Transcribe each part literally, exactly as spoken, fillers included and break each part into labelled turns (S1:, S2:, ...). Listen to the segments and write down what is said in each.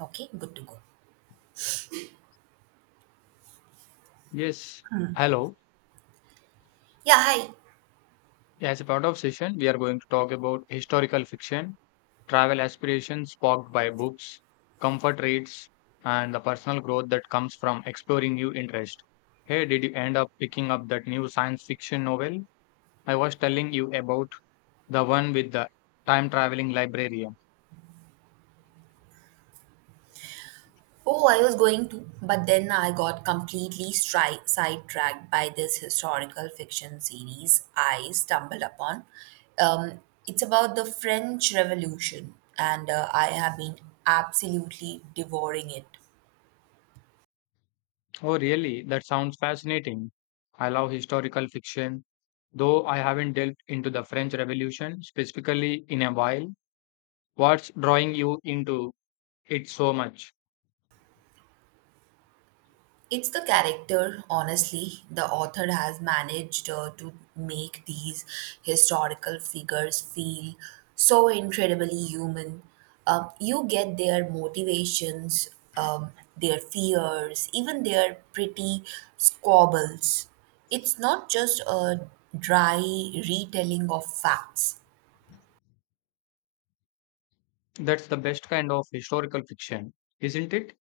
S1: Okay, good to go.
S2: Yes, hello.
S1: Yeah, hi.
S2: As a part of session, we are going to talk about historical fiction, travel aspirations sparked by books, comfort reads, and the personal growth that comes from exploring new interest. Hey, did you end up picking up that new science fiction novel? I was telling you about the one with the time traveling librarian.
S1: Oh, I was going to, but then I got completely stri- sidetracked by this historical fiction series I stumbled upon. Um, it's about the French Revolution, and uh, I have been absolutely devouring it.
S2: Oh, really? That sounds fascinating. I love historical fiction, though I haven't delved into the French Revolution specifically in a while. What's drawing you into It's so much.
S1: It's the character, honestly. The author has managed uh, to make these historical figures feel so incredibly human. Um, you get their motivations, um, their fears, even their pretty squabbles. It's not just a dry retelling of facts.
S2: That's the best kind of historical fiction, isn't it?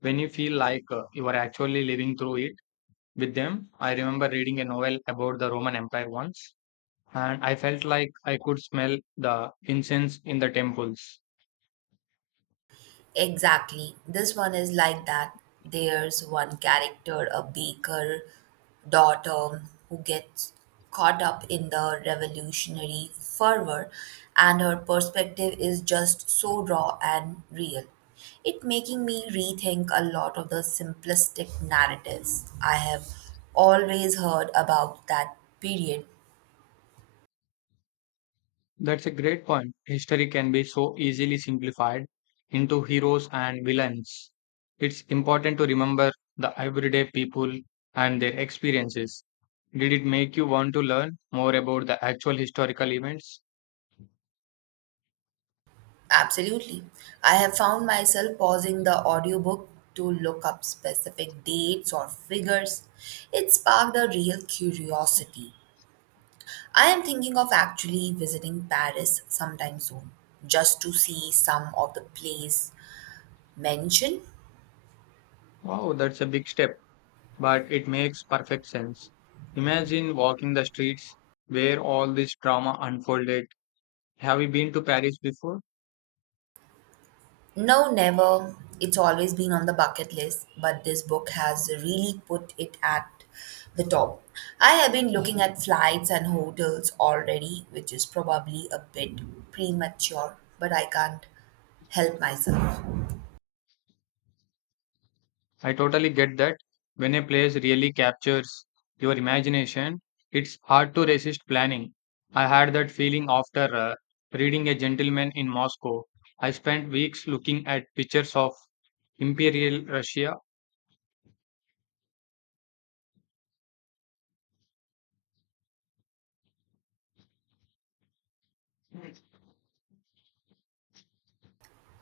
S2: When you feel like uh, you are actually living through it with them. I remember reading a novel about the Roman Empire once, and I felt like I could smell the incense in the temples.
S1: Exactly. This one is like that. There's one character, a baker daughter, who gets caught up in the revolutionary fervor, and her perspective is just so raw and real. It making me rethink a lot of the simplistic narratives I have always heard about that period.
S2: That's a great point. History can be so easily simplified into heroes and villains. It's important to remember the everyday people and their experiences. Did it make you want to learn more about the actual historical events?
S1: Absolutely. I have found myself pausing the audiobook to look up specific dates or figures. It sparked a real curiosity. I am thinking of actually visiting Paris sometime soon, just to see some of the plays mentioned.
S2: Wow, that's a big step, but it makes perfect sense. Imagine walking the streets where all this drama unfolded. Have you been to Paris before?
S1: No, never. It's always been on the bucket list, but this book has really put it at the top. I have been looking at flights and hotels already, which is probably a bit premature, but I can't help myself.
S2: I totally get that. When a place really captures your imagination, it's hard to resist planning. I had that feeling after uh, reading A Gentleman in Moscow. I spent weeks looking at pictures of Imperial Russia.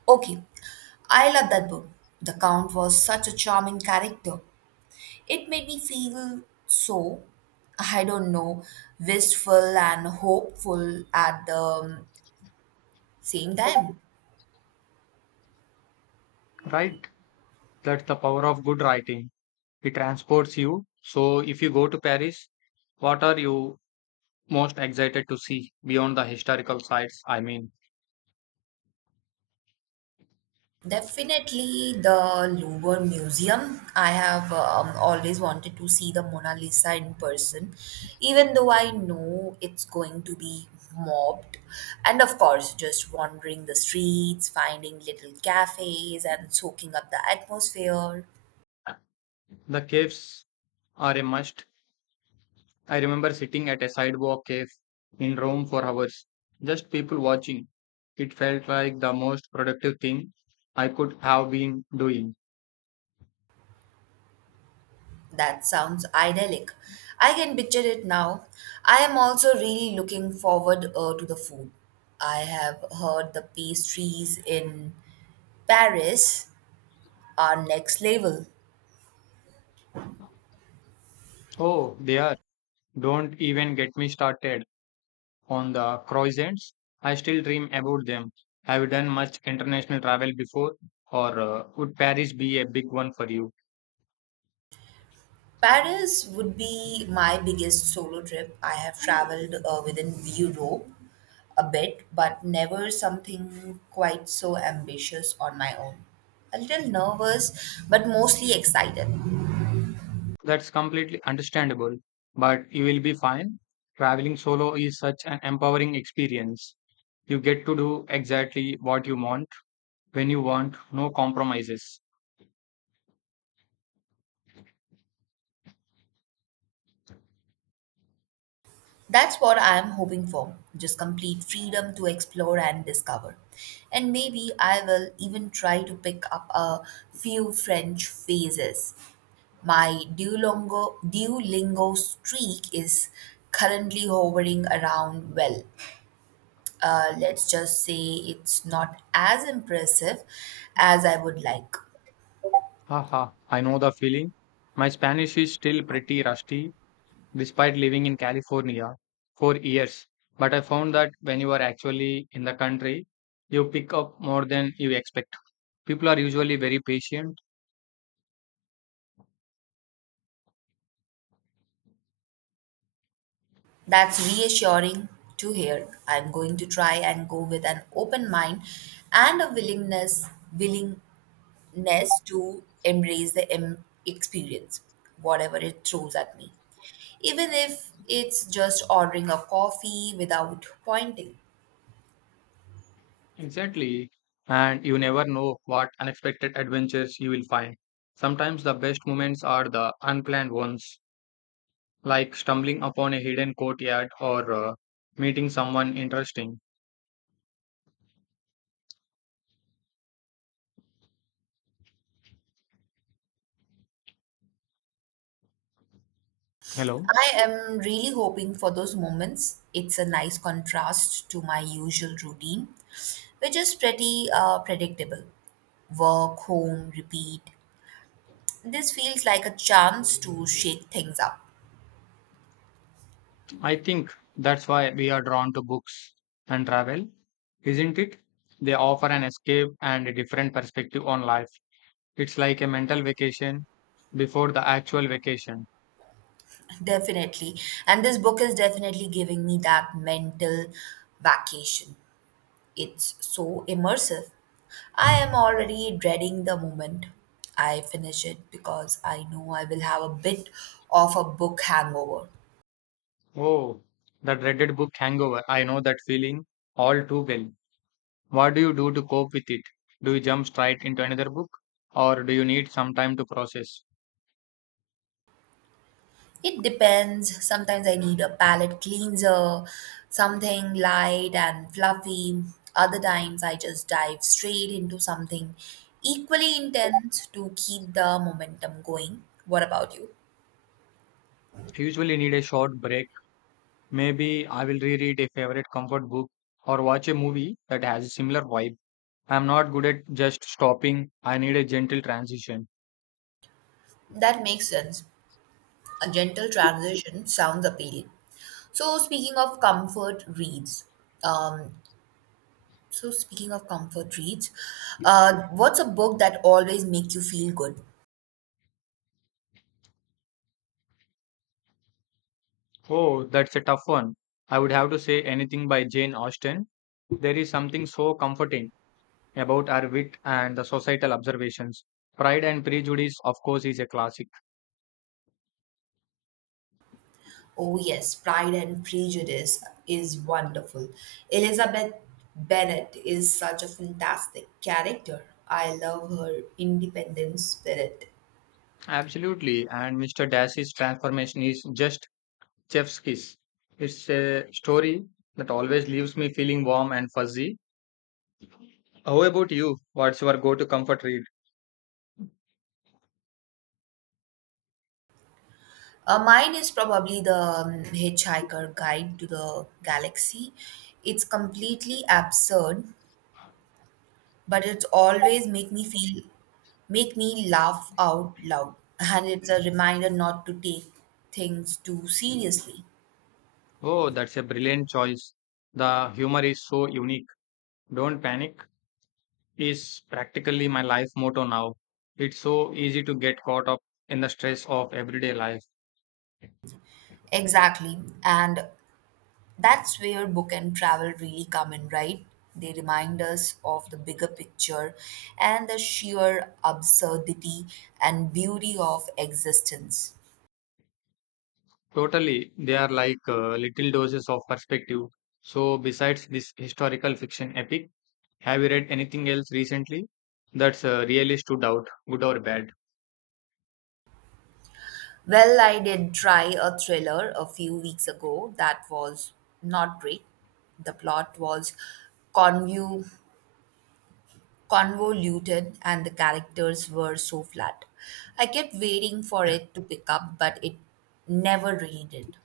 S1: Okay, I love that book. The Count was such a charming character. It made me feel so, I don't know, wistful and hopeful at the um, same time.
S2: Right? That's the power of good writing. It transports you. So if you go to Paris, what are you most excited to see beyond the historical sites? I mean,
S1: Definitely the Louvre Museum. I have um, always wanted to see the Mona Lisa in person, even though I know it's going to be mobbed. And of course, just wandering the streets, finding little cafes, and soaking up the atmosphere.
S2: the caves are a must. I remember sitting at a sidewalk cave in Rome for hours, just people watching. It felt like the most productive thing I could have been doing.
S1: That sounds idyllic. I can picture it now. I am also really looking forward uh, to the food. I have heard the pastries in Paris Our next level.
S2: Oh, they are! Don't even get me started on the croissants. I still dream about them. Have you done much international travel before, or uh, would Paris be a big one for you?
S1: Paris would be my biggest solo trip. I have traveled uh, within Europe a bit, but never something quite so ambitious on my own. A little nervous, but mostly excited.
S2: That's completely understandable, but you will be fine. Traveling solo is such an empowering experience. You get to do exactly what you want, when you want, no compromises.
S1: That's what I'm hoping for just complete freedom to explore and discover. And maybe I will even try to pick up a few French phrases. My Duolingo, Duolingo streak is currently hovering around, well, uh, let's just say it's not as impressive as I would like.
S2: Haha, I know the feeling. My Spanish is still pretty rusty, despite living in California for years. But I found that when you are actually in the country, you pick up more than you expect. People are usually very patient.
S1: That's reassuring to hear. I'm going to try and go with an open mind and a willingness willingness to embrace the em- experience, whatever it throws at me. Even if it's just ordering a coffee without pointing.
S2: Exactly. And you never know what unexpected adventures you will find. Sometimes the best moments are the unplanned ones, like stumbling upon a hidden courtyard or uh, meeting someone interesting. Hello.
S1: I am really hoping for those moments. It's a nice contrast to my usual routine, which is pretty uh, predictable work, home, repeat. This feels like a chance to shake things up.
S2: I think that's why we are drawn to books and travel, isn't it? They offer an escape and a different perspective on life. It's like a mental vacation before the actual vacation.
S1: Definitely, and this book is definitely giving me that mental vacation. It's so immersive. I am already dreading the moment I finish it because I know I will have a bit of a book hangover.
S2: Oh, the dreaded book hangover. I know that feeling all too well. What do you do to cope with it? Do you jump straight into another book or do you need some time to process?
S1: It depends. Sometimes I need a palette cleanser, something light and fluffy. Other times I just dive straight into something equally intense to keep the momentum going. What about you?
S2: I usually need a short break. Maybe I will reread a favorite comfort book or watch a movie that has a similar vibe. I'm not good at just stopping. I need a gentle transition.
S1: That makes sense. A gentle transition sounds appealing. So speaking of comfort reads, um, so speaking of comfort reads, uh, what's a book that always make you feel good?
S2: Oh, that's a tough one. I would have to say anything by Jane Austen. There is something so comforting about our wit and the societal observations. Pride and Prejudice, of course, is a classic.
S1: Oh, yes, Pride and Prejudice is wonderful. Elizabeth Bennet is such a fantastic character. I love her independent spirit.
S2: Absolutely, and Mister Dash's transformation is just chef's kiss. It's a story that always leaves me feeling warm and fuzzy. How about you? What's your go-to comfort read?
S1: Uh, mine is probably the um, Hitchhiker Guide to the Galaxy. It's completely absurd, but it's always make me feel make me laugh out loud, and it's a reminder not to take things too seriously.
S2: Oh, that's a brilliant choice. The humor is so unique. Don't panic is practically my life motto now. It's so easy to get caught up in the stress of everyday life.
S1: Exactly. And that's where book and travel really come in, right? They remind us of the bigger picture and the sheer absurdity and beauty of existence.
S2: Totally, they are like uh, little doses of perspective. So, besides this historical fiction epic, have you read anything else recently that's uh, really stood out, good or bad?
S1: Well, I did try a thriller a few weeks ago that was not great. The plot was convu- convoluted and the characters were so flat. I kept waiting for it to pick up, but it never really did.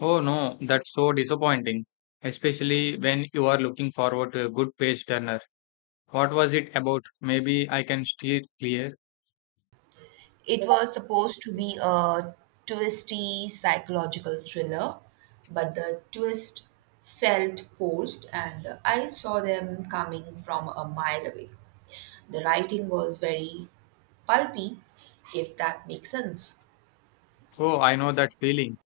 S2: Oh no, that's so disappointing, especially when you are looking forward to a good page turner. What was it about? Maybe I can steer clear.
S1: It was supposed to be a twisty psychological thriller, but the twist felt forced, and I saw them coming from a mile away. The writing was very pulpy, if that makes sense.
S2: Oh, I know that feeling.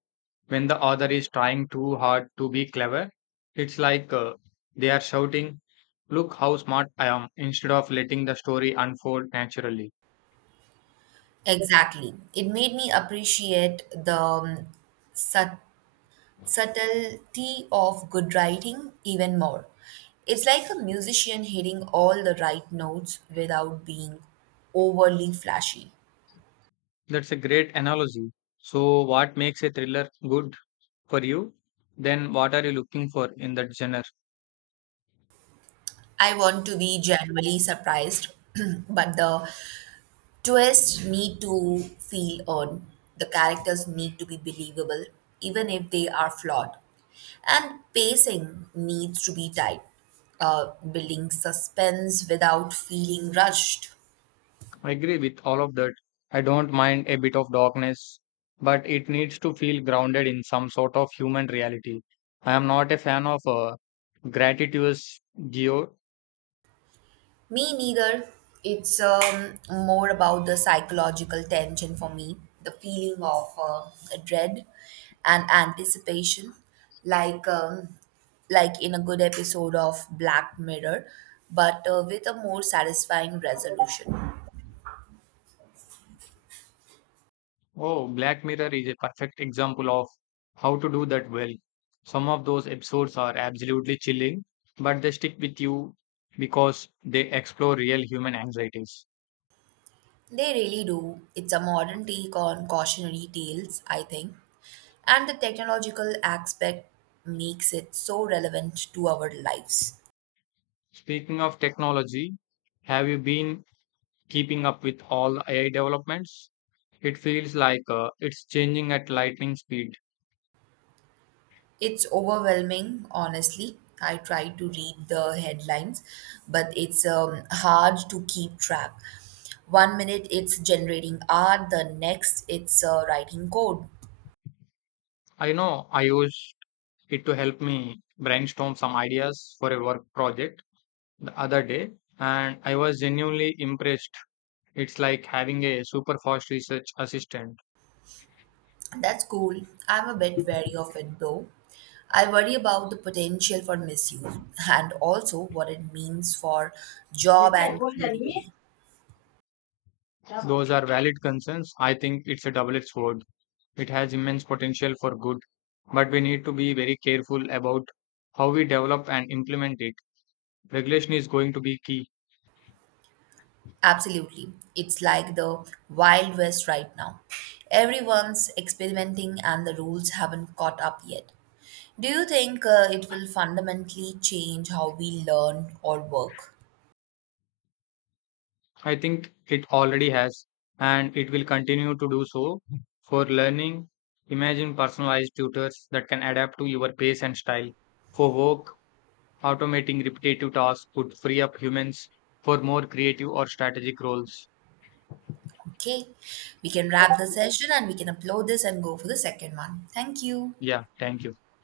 S2: When the author is trying too hard to be clever, it's like uh, they are shouting, Look how smart I am, instead of letting the story unfold naturally.
S1: Exactly. It made me appreciate the um, sat- subtlety of good writing even more. It's like a musician hitting all the right notes without being overly flashy.
S2: That's a great analogy. So, what makes a thriller good? For you, then what are you looking for in that genre?
S1: I want to be genuinely surprised, but the twists need to feel earned. The characters need to be believable, even if they are flawed. And pacing needs to be tight, uh, building suspense without feeling rushed.
S2: I agree with all of that. I don't mind a bit of darkness, but it needs to feel grounded in some sort of human reality. I am not a fan of uh, gratuitous geo.
S1: Me neither. It's um, more about the psychological tension for me, the feeling of uh, dread and anticipation, like um, like in a good episode of Black Mirror, but uh, with a more satisfying resolution.
S2: Oh, Black Mirror is a perfect example of how to do that well. Some of those episodes are absolutely chilling, but they stick with you because they explore real human anxieties.
S1: They really do. It's a modern take on cautionary tales, I think, and the technological aspect makes it so relevant to our lives.
S2: Speaking of technology, have you been keeping up with all A I developments. It feels like uh, it's changing at lightning speed.
S1: It's overwhelming, honestly. I try to read the headlines, but it's um, hard to keep track. One minute it's generating art, the next it's uh, writing code.
S2: I know I used it to help me brainstorm some ideas for a work project the other day, and I was genuinely impressed. It's like having a super fast research assistant.
S1: That's cool. I'm a bit wary of it though. I worry about the potential for misuse and also what it means for job and creativity.
S2: Those are valid concerns. I think it's a double edged sword. It has immense potential for good, but we need to be very careful about how we develop and implement it. Regulation is going to be key.
S1: Absolutely. It's like the Wild West right now. Everyone's experimenting and the rules haven't caught up yet. Do you think uh, it will fundamentally change how we learn or work?
S2: I think it already has, and it will continue to do so. For learning, imagine personalized tutors that can adapt to your pace and style. For work, automating repetitive tasks could free up humans for more creative or strategic roles.
S1: Okay, we can wrap the session and we can upload this and go for the second one. Thank you.
S2: Yeah, thank you.